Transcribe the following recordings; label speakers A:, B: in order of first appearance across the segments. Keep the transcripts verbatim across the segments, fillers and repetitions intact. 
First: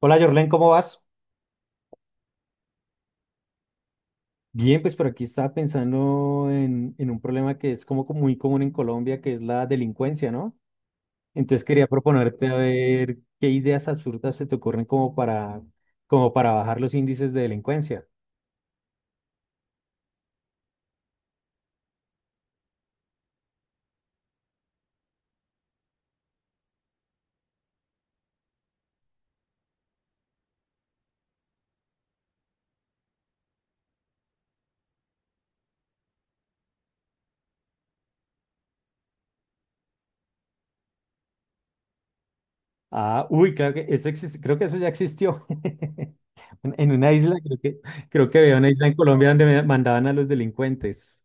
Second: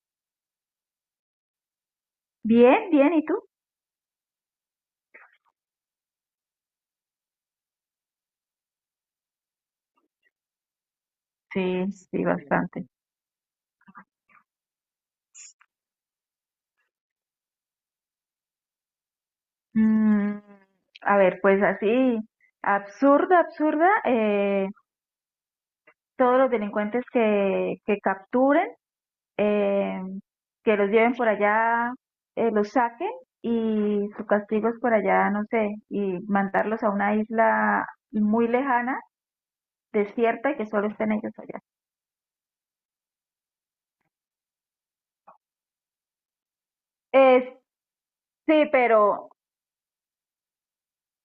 A: Hola, Jorlen, ¿cómo vas?
B: Bien, bien, ¿y tú?
A: Bien, pues por aquí estaba pensando en, en un problema que es como co- muy común en Colombia, que es la delincuencia, ¿no? Entonces quería
B: Sí, sí,
A: proponerte a
B: bastante.
A: ver qué ideas absurdas se te ocurren como para, como para bajar los índices de delincuencia.
B: Mm, a ver, pues así, absurda, absurda, eh, todos los delincuentes que, que capturen, eh, que los lleven por allá, eh, los saquen y su castigo es por allá, no sé, y mandarlos a una isla muy lejana, desierta y que solo estén ellos allá.
A: Ah, uy, claro que eso existe, creo que eso ya existió. En en una isla, creo
B: Eh,
A: que, creo que había
B: sí,
A: una isla en Colombia
B: pero
A: donde me- mandaban a los delincuentes.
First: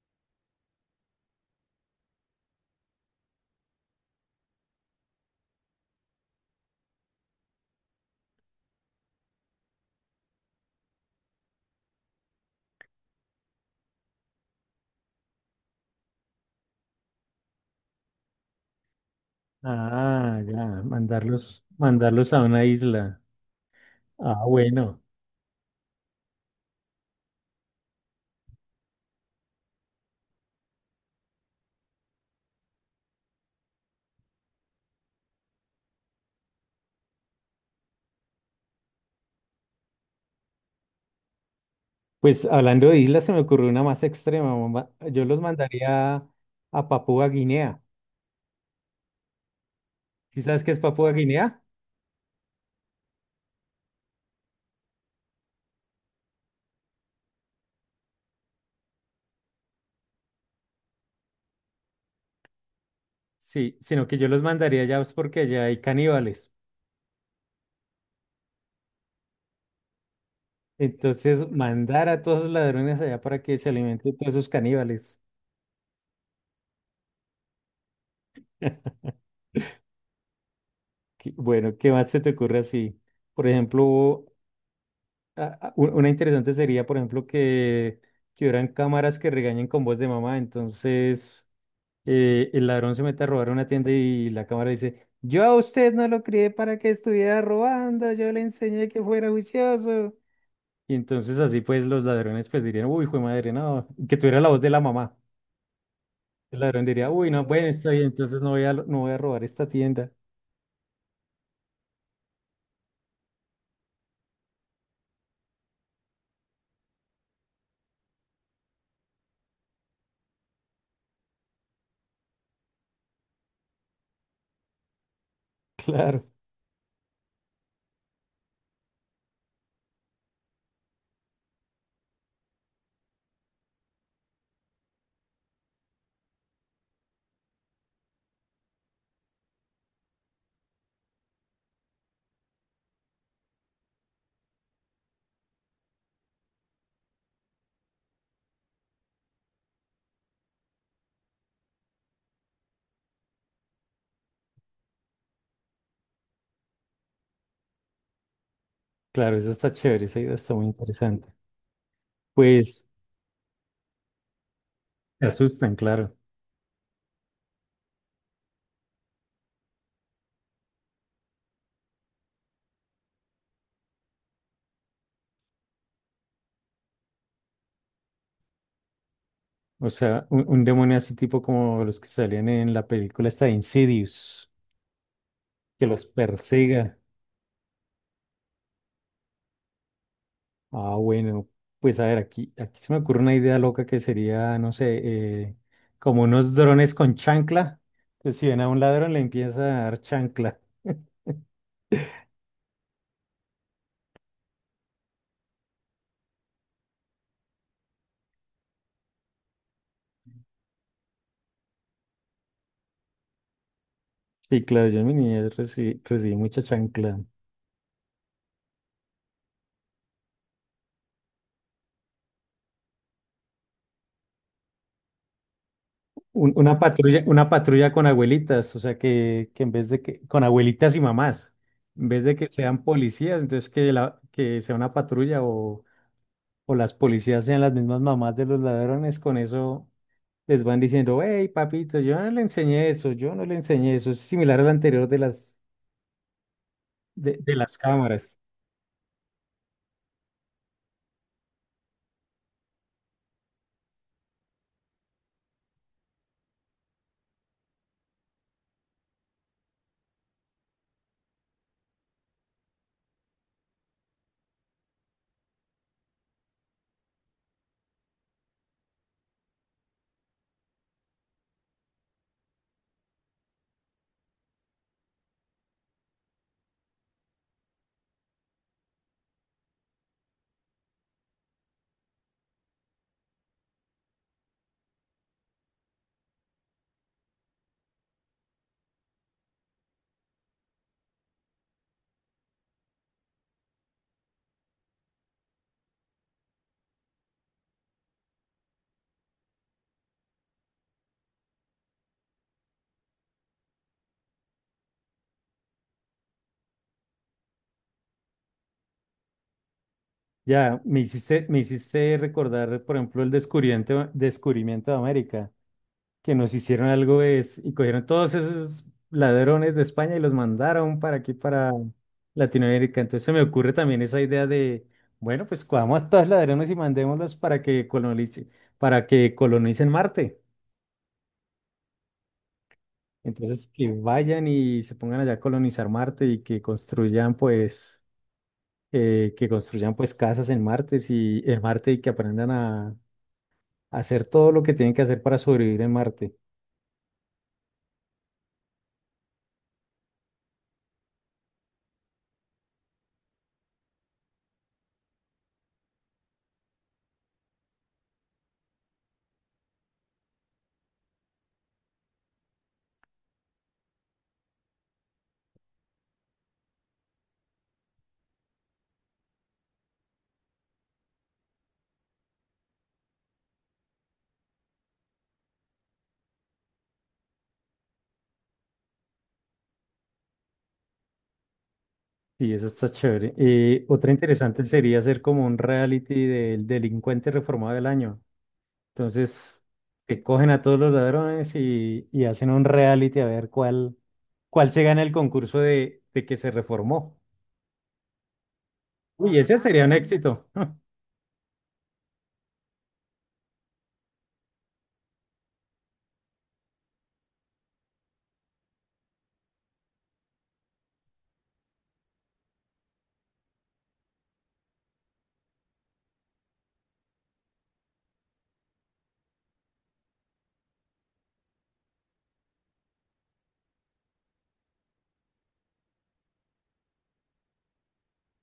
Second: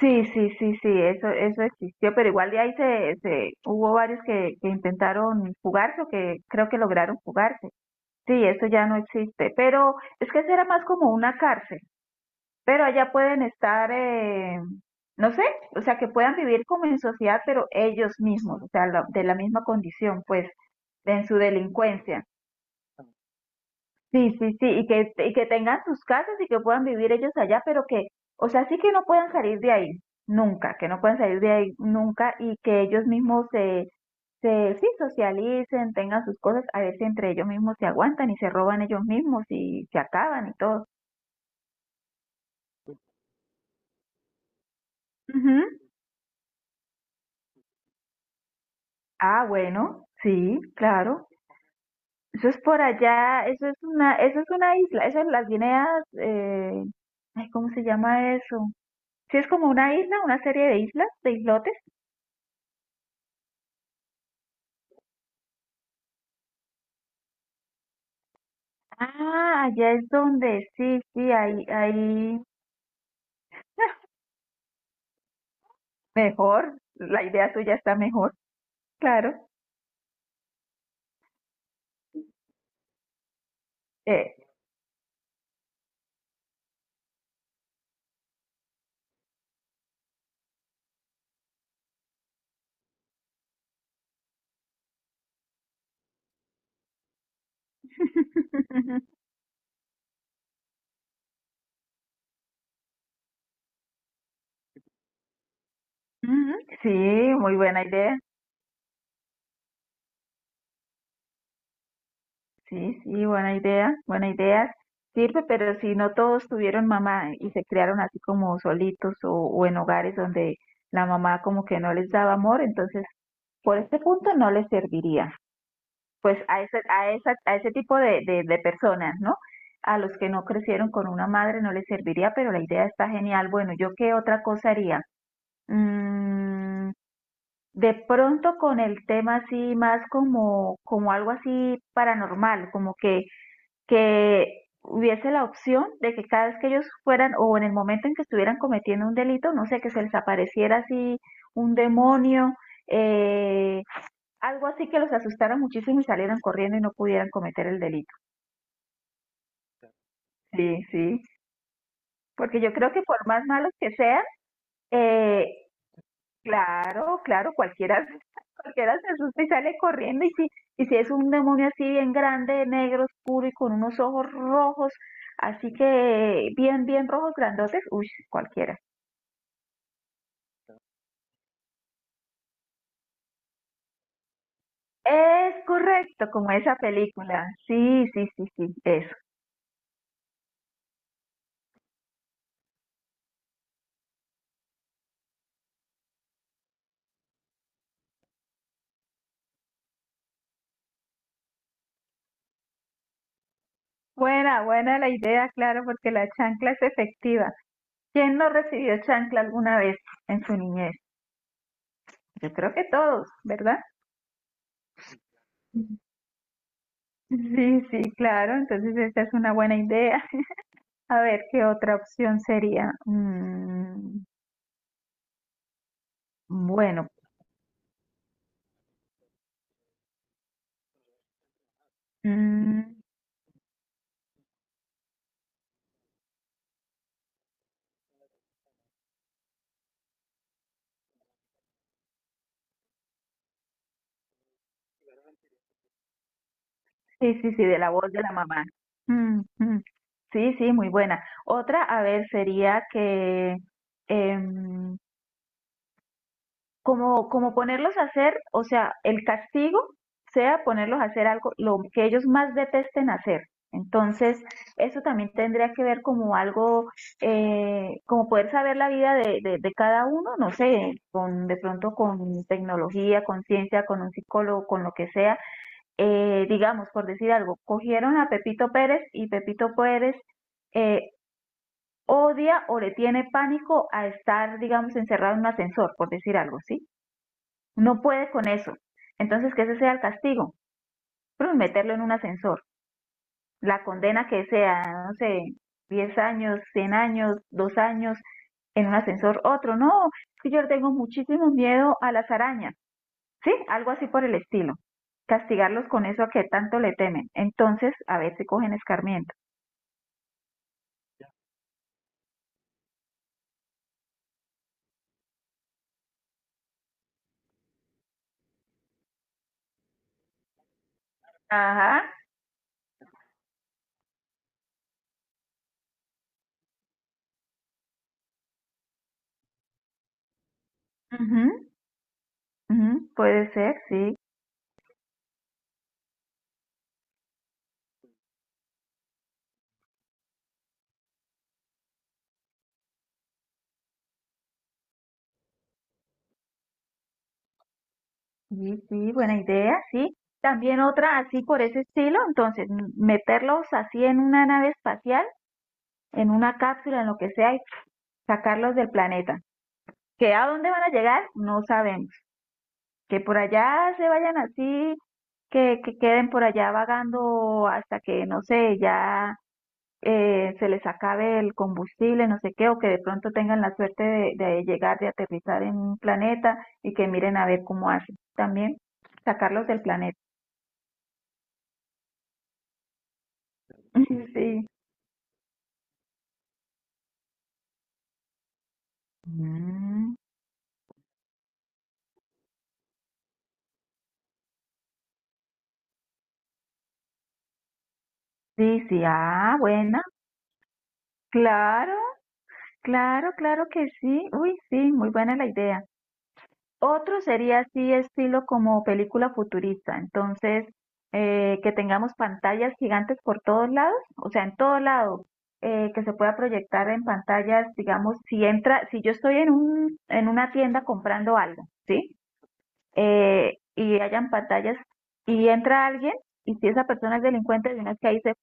B: sí, sí, sí, sí, eso, eso existió, pero igual de ahí se, se hubo varios que, que intentaron jugarse o que creo que lograron jugarse. Sí, eso ya no existe, pero es que eso era más como una cárcel, pero allá pueden estar, eh, no sé, o sea, que puedan vivir como en sociedad, pero ellos mismos, o sea, la- de la misma condición,
A: Ah,
B: pues,
A: ya,
B: en su
A: mandarlos,
B: delincuencia.
A: mandarlos a una isla.
B: Sí,
A: Ah,
B: sí, sí, y
A: bueno.
B: que, y que tengan sus casas y que puedan vivir ellos allá, pero que, o sea, sí que no puedan salir de ahí, nunca, que no puedan salir de ahí nunca y que ellos mismos se, se, sí, socialicen, tengan sus cosas, a ver si entre ellos mismos se aguantan y se roban ellos mismos y se acaban y todo.
A: Pues hablando de islas, se me ocurrió una más extrema, mamá. Yo los
B: Ujú.
A: mandaría a Papúa Guinea.
B: Ah, bueno,
A: ¿Sí
B: sí,
A: sabes qué es Papúa
B: claro.
A: Guinea?
B: Eso es por allá, eso es una, eso es una isla, eso es las Guineas, eh, ay, ¿cómo se llama eso? Sí, es como una isla, una serie de islas, de islotes.
A: Sí, sino que yo los mandaría allá es porque allá hay caníbales.
B: Ah, allá es donde, sí, sí,
A: Entonces,
B: ahí,
A: mandar a todos
B: ahí,
A: los ladrones allá para que se
B: ah,
A: alimenten todos esos caníbales.
B: mejor, la idea tuya está mejor, claro.
A: Qué- Bueno, ¿qué más se te ocurre así? Por ejemplo,
B: Eh.
A: a- a- u- una interesante sería, por ejemplo, que, que hubieran cámaras que regañen con voz de mamá. Entonces, eh, el ladrón se mete a robar una tienda y la cámara dice, yo a usted no lo crié para que estuviera robando, yo le enseñé que fuera juicioso. Y entonces así pues los ladrones pues dirían, uy, fue madre, no, que tuviera la voz de la mamá.
B: Ujú,
A: El ladrón
B: sí,
A: diría, uy, no,
B: muy
A: bueno,
B: buena
A: está bien,
B: idea,
A: entonces no voy a, no voy a robar esta tienda.
B: sí, sí, buena idea, buena idea. Sirve, pero si no todos tuvieron mamá y se criaron así como solitos o, o en hogares donde la mamá como que no les daba amor, entonces por este punto no les serviría.
A: Claro,
B: Pues a ese, a esa, a ese tipo de, de, de personas, ¿no? A los que no crecieron con una madre no les serviría, pero la idea está genial. Bueno, ¿yo qué otra cosa haría? Mm, de pronto con el tema así más como, como algo así paranormal, como que, que hubiese la opción de que cada vez que ellos fueran o en el momento en que estuvieran cometiendo un delito, no sé, que se les apareciera así un demonio, eh, algo así que los asustaron muchísimo y salieron corriendo y no pudieran cometer el delito.
A: claro, eso está chévere, esa idea está muy
B: Sí, sí.
A: interesante.
B: Porque yo
A: Pues
B: creo que por más malos que sean,
A: te
B: eh,
A: asustan, claro.
B: claro, claro, cualquiera, cualquiera se asusta y sale corriendo. Y si, y si es un demonio así bien grande, negro, oscuro y con unos ojos rojos, así que bien, bien rojos, grandotes, uy, cualquiera.
A: O sea, un, un demonio así tipo como los que salían en la película esta de Insidious,
B: Es
A: que los
B: correcto, como esa
A: persiga.
B: película. Sí, sí, sí, sí, eso.
A: Ah, bueno, pues a ver, aquí, aquí se me ocurre una idea loca que sería, no sé, eh, como unos drones con chancla. Pues si ven a un ladrón le empieza a dar chancla.
B: Buena, buena la idea, claro, porque la chancla es efectiva. ¿Quién no recibió chancla alguna vez en su niñez? Yo creo que todos, ¿verdad?
A: Sí, claro, yo en mi niñez recibí, recibí mucha chancla.
B: Sí, sí, claro. Entonces esa es una buena idea. A ver, ¿qué otra opción sería? Mm,
A: Un- una
B: bueno,
A: patrulla, una patrulla con abuelitas, o sea que, que en vez de que, con abuelitas y mamás, en vez de que sean
B: mm,
A: policías, entonces que, la, que sea una patrulla o, o las policías sean las mismas mamás de los ladrones, con eso les van diciendo, hey, papito, yo no le enseñé eso, yo no le enseñé eso. Es similar al anterior de las,
B: sí,
A: de,
B: sí,
A: de
B: sí,
A: las
B: de la voz de la
A: cámaras.
B: mamá. Mm, mm. Sí, sí, muy buena. Otra, a ver, sería que em, como, como ponerlos a hacer, o sea, el castigo sea ponerlos a hacer algo, lo que ellos más detesten hacer. Entonces, eso también tendría que ver como algo, eh, como poder saber la vida de, de, de cada uno, no sé, con, de pronto con tecnología, con ciencia, con un psicólogo, con lo que sea. Eh, digamos, por decir algo, cogieron a Pepito Pérez y Pepito Pérez eh, odia o le tiene pánico a estar, digamos, encerrado en un ascensor, por decir algo, ¿sí? No puede con eso. Entonces, que ese sea el castigo. Pero meterlo en un ascensor. La condena que sea, no sé, diez años, cien años, dos años, en un ascensor, otro. No, que yo tengo muchísimo miedo a las arañas. Sí, algo así por el estilo. Castigarlos con eso a que tanto le temen. Entonces, a ver si cogen escarmiento.
A: Ya, me hiciste, me hiciste recordar, por ejemplo, el descubrimiento, descubrimiento de América, que nos hicieron algo es, y cogieron todos esos ladrones de España y los mandaron para aquí, para
B: Ajá.
A: Latinoamérica. Entonces se me ocurre también esa idea de, bueno, pues cojamos a todos los ladrones y mandémoslos para que colonice, para que colonicen Marte.
B: Ujú, ujú, puede
A: Entonces,
B: ser,
A: que
B: sí.
A: vayan y se pongan allá a colonizar Marte y que construyan, pues, eh, que construyan, pues, casas en Marte y en Marte y que aprendan a, a hacer todo lo que tienen que hacer para sobrevivir en Marte.
B: Sí, sí, buena idea, sí. También otra así por ese estilo, entonces m- meterlos así en una nave espacial, en una cápsula, en lo que sea, y sacarlos del planeta. ¿Que a dónde van a llegar? No sabemos. Que por allá se vayan así, que, que queden por allá vagando hasta que, no sé, ya eh, se les acabe el combustible, no sé qué, o que de pronto tengan la suerte de, de llegar, de aterrizar en un planeta y que miren a ver cómo hacen. También sacarlos del planeta.
A: Y eso está chévere. Eh, otra interesante
B: Sí.
A: sería hacer como un reality del delincuente reformado del año. Entonces,
B: Mm,
A: que cogen a todos los ladrones y, y hacen un reality a ver cuál, cuál se gana el concurso de, de que se reformó.
B: sí, sí,
A: Uy,
B: ah,
A: ese sería un
B: buena.
A: éxito.
B: Claro, claro, claro que sí. Uy, sí, muy buena la idea. Otro sería así, estilo como película futurista. Entonces, eh, que tengamos pantallas gigantes por todos lados, o sea, en todo lado, eh, que se pueda proyectar en pantallas, digamos, si entra, si yo estoy en un, en una tienda comprando algo, ¿sí? Eh, y hayan pantallas y entra alguien y si esa persona es delincuente, de una vez que ahí se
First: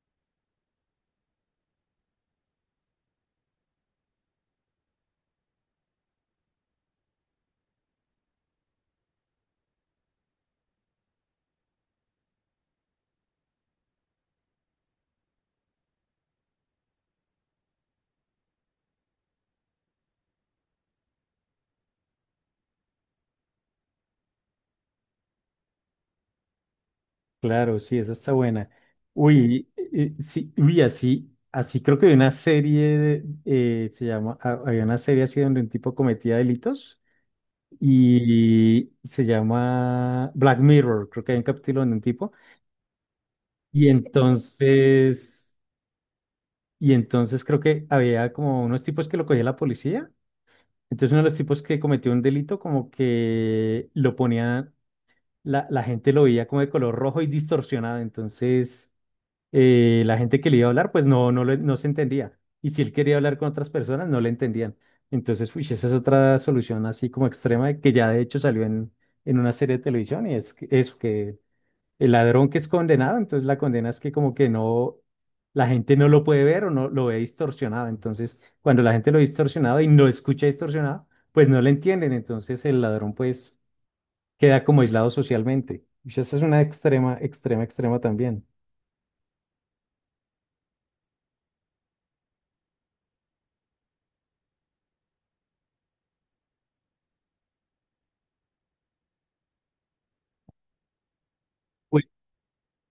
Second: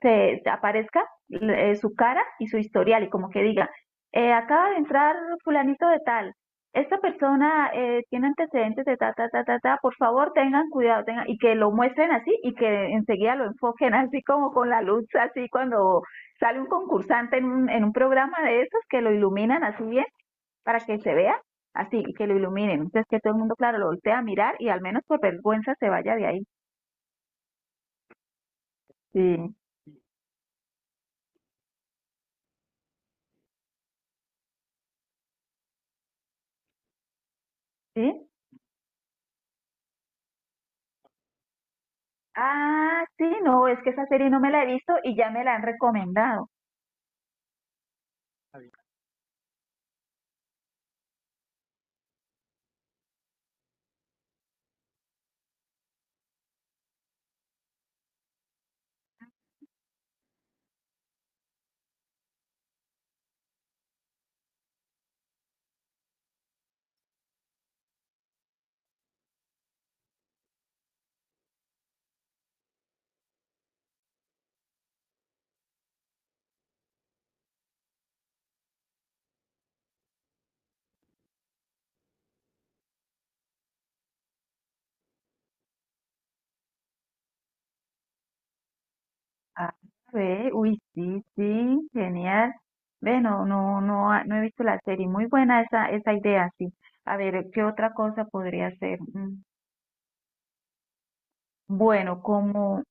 B: te, te aparezca eh, su cara y su historial y como que diga, eh, acaba de entrar fulanito de tal, esta persona eh, tiene antecedentes de ta, ta, ta, ta, ta, por favor tengan cuidado, tengan, y que lo muestren así y que enseguida lo enfoquen así como con la luz, así cuando sale un concursante en un, en un programa de esos que lo iluminan así bien para que se vea así y que lo iluminen. Entonces que todo el mundo, claro, lo voltea a mirar y al menos por vergüenza se vaya de ahí.
A: Claro, sí, esa está buena.
B: Sí,
A: Uy, eh, eh, sí, uy, así, así creo que hay una serie, de, eh, se llama, ha- había una serie así donde un tipo cometía delitos
B: sí.
A: y se llama Black Mirror, creo que hay un capítulo donde un tipo,
B: Ah, sí, no, es
A: y
B: que esa serie no me la he visto y ya me
A: entonces,
B: la han recomendado.
A: y entonces creo que había como unos tipos que lo cogía la policía, entonces uno de los tipos que cometió un delito como que lo ponía, la, la gente lo veía como de color rojo y distorsionado, entonces eh, la gente que le iba a hablar, pues no, no, le- no se entendía. Y si él quería hablar con otras personas, no le entendían. Entonces, uy, esa es otra solución así como extrema que ya de hecho salió en, en una serie de televisión y es que- eso, que el ladrón que es condenado, entonces la condena es que como que no, la gente no lo puede ver o no lo ve distorsionado. Entonces, cuando la gente lo ve distorsionado y no escucha distorsionado, pues no le entienden. Entonces, el ladrón pues queda como aislado socialmente. Uy, esa es una extrema, extrema, extrema también.
B: Ah, ve, uy, sí, sí, genial. Ve, no, no, no, ha- no he visto la serie. Muy buena esa, esa idea, sí. A ver, ¿qué otra cosa podría ser? Mm, Bueno, como,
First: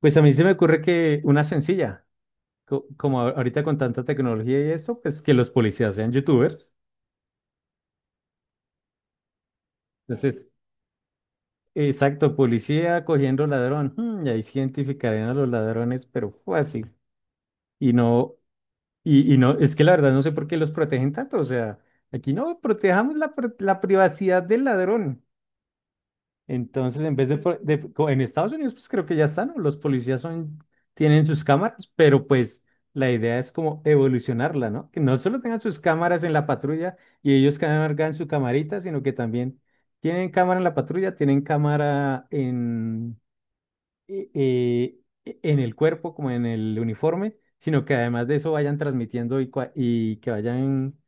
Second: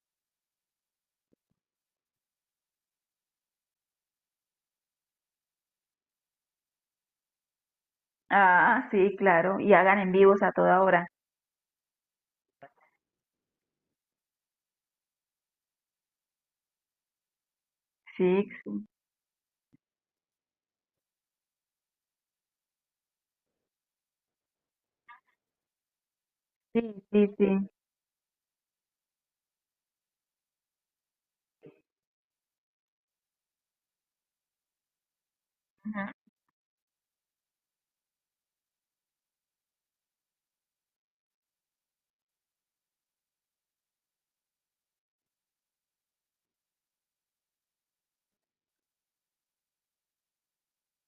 A: Pues a mí se me ocurre que una sencilla, co- como a- ahorita con tanta tecnología y eso, pues que los policías sean youtubers.
B: ah, sí, claro, y hagan en vivos
A: Entonces,
B: a toda hora.
A: exacto, policía cogiendo ladrón. mm, y ahí sí identificarían a los ladrones, pero fácil. Y no,
B: Sí,
A: y, y no, es que la verdad no sé por qué los protegen tanto. O sea, aquí no, protejamos la, pri- la privacidad del ladrón.
B: sí,
A: Entonces, en
B: sí,
A: vez de, po-
B: sí.
A: de- co- en Estados Unidos, pues creo que ya están, ¿no? Los policías son, tienen sus cámaras, pero pues la idea es como evolucionarla, ¿no? Que no solo tengan sus
B: Ujú.
A: cámaras en la patrulla y ellos cargan su camarita, sino que también tienen cámara en la patrulla, tienen cámara eh, eh, en el cuerpo, como en el uniforme, sino que además de eso vayan transmitiendo y, cua- y que vayan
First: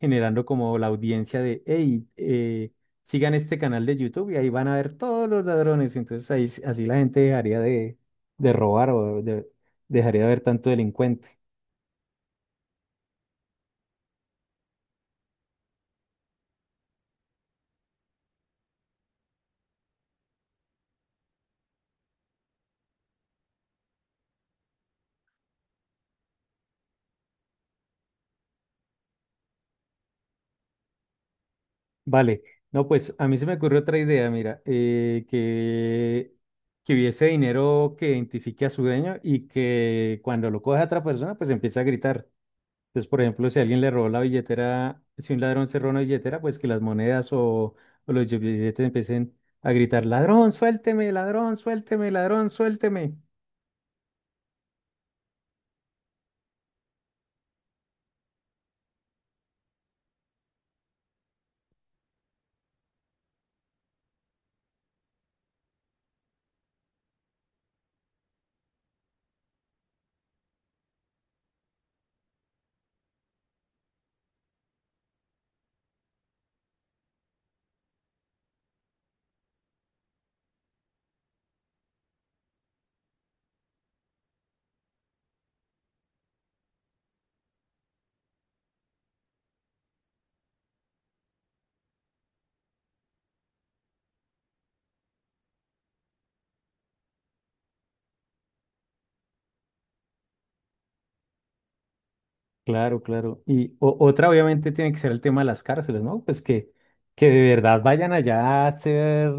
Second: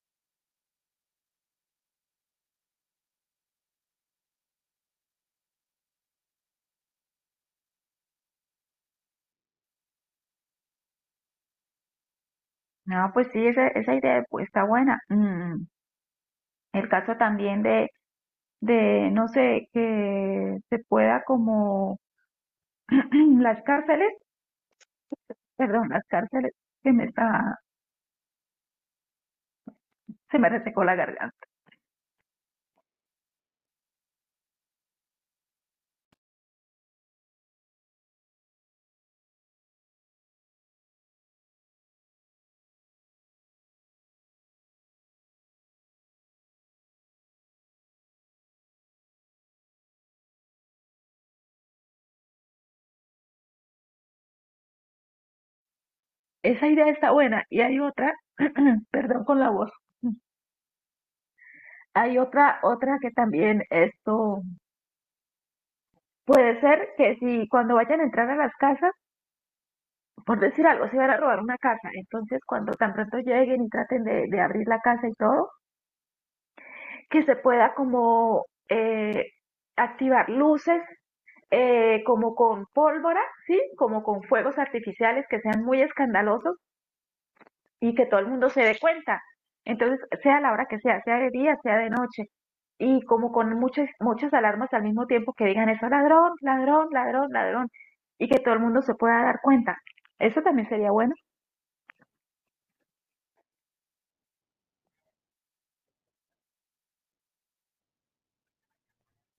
A: generando como la audiencia de, hey, eh, sigan este canal de YouTube y ahí van a ver todos los ladrones. Entonces ahí, s- así la gente dejaría de, de robar o de- dejaría de ver tanto delincuente.
B: No, pues sí, esa, esa idea pues, está buena. Mm, El caso también de, de, no sé, que se pueda como las cárceles, perdón, las cárceles, que me está, se me resecó la garganta.
A: Vale, no, pues a mí se me ocurrió otra idea, mira, eh, que... que hubiese dinero que identifique a su dueño y que cuando lo coge a otra persona, pues empiece a gritar. Entonces, por ejemplo, si alguien le robó la billetera, si un ladrón se roba una billetera, pues que las monedas o, o los billetes empiecen a gritar, ladrón, suélteme, ladrón, suélteme, ladrón, suélteme.
B: Esa idea está buena. Y hay otra, perdón con la voz, hay otra, otra que también esto puede ser que si cuando vayan a entrar a las casas, por decir algo, se van a robar una casa, entonces cuando tan pronto lleguen y traten de, de abrir la casa y todo, que se pueda como eh, activar luces eh, como con pólvora, ¿sí? Como con fuegos artificiales que sean muy escandalosos y que todo el mundo se dé cuenta. Entonces, sea la hora que sea, sea de día, sea de noche, y como con muchas, muchas alarmas al mismo tiempo que digan eso, ladrón, ladrón, ladrón, ladrón, y que todo el mundo se pueda dar cuenta. Eso también sería bueno.
A: Claro, claro. Y o- otra obviamente tiene que ser el tema de las cárceles, ¿no? Pues que, que de verdad vayan allá a ser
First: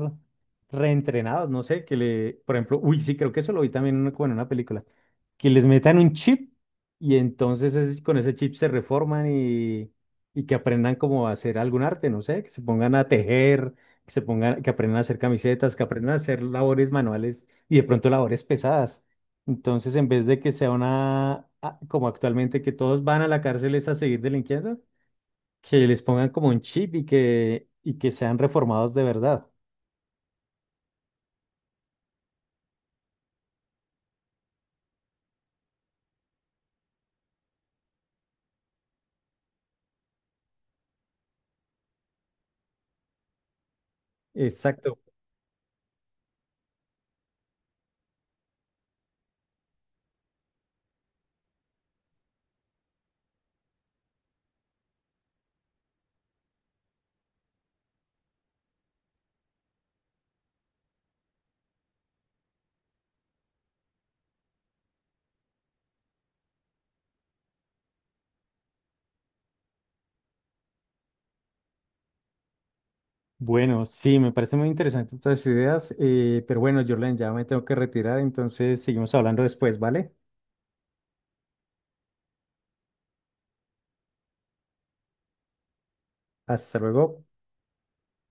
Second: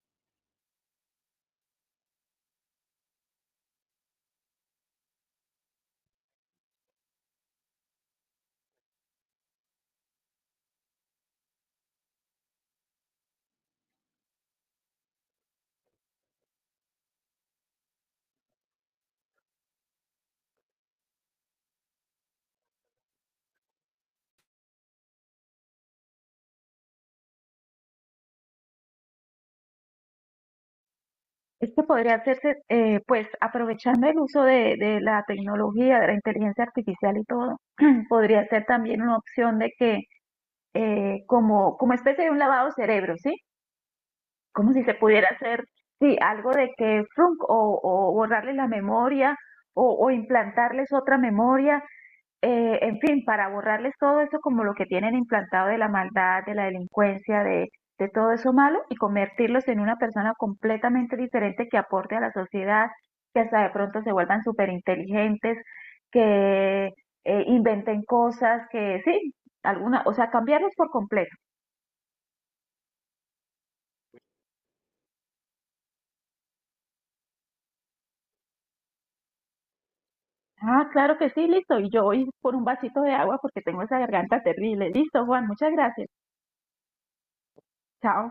A: reentrenados, no sé, que le, por ejemplo, uy, sí, creo que eso lo vi también en una- como en una película, que les metan un chip y entonces es- con ese chip se reforman y, y que aprendan como a hacer algún arte, no sé, que se pongan a tejer, que se pongan, que aprendan a hacer camisetas, que aprendan a hacer labores manuales y de pronto labores pesadas. Entonces, en vez de que sea una, ah, como actualmente, que todos van a la cárcel es a seguir delinquiendo, que les pongan como un chip y que, y que sean reformados de verdad.
B: Esto podría hacerse, eh, pues, aprovechando el uso de, de la tecnología, de la inteligencia artificial y todo, podría ser también una opción de que, eh, como, como especie de un lavado de cerebro, ¿sí? Como si se
A: Exacto.
B: pudiera hacer, sí, algo de que frunk, o, o borrarles la memoria o, o implantarles otra memoria, eh, en fin, para borrarles todo eso como lo que tienen implantado de la maldad, de la delincuencia, de, de todo eso malo y convertirlos en una persona completamente diferente que aporte a la sociedad, que hasta de pronto se vuelvan súper inteligentes, que eh, inventen cosas, que sí, alguna, o sea, cambiarlos por completo.
A: Bueno, sí, me parece muy interesante todas tus ideas, eh, pero bueno, Jorlen, ya me tengo que retirar, entonces seguimos hablando después, ¿vale?
B: Ah, claro que sí, listo. Y yo voy por un vasito de agua porque tengo esa garganta terrible. Listo, Juan, muchas gracias.
A: Hasta luego.
B: Chao.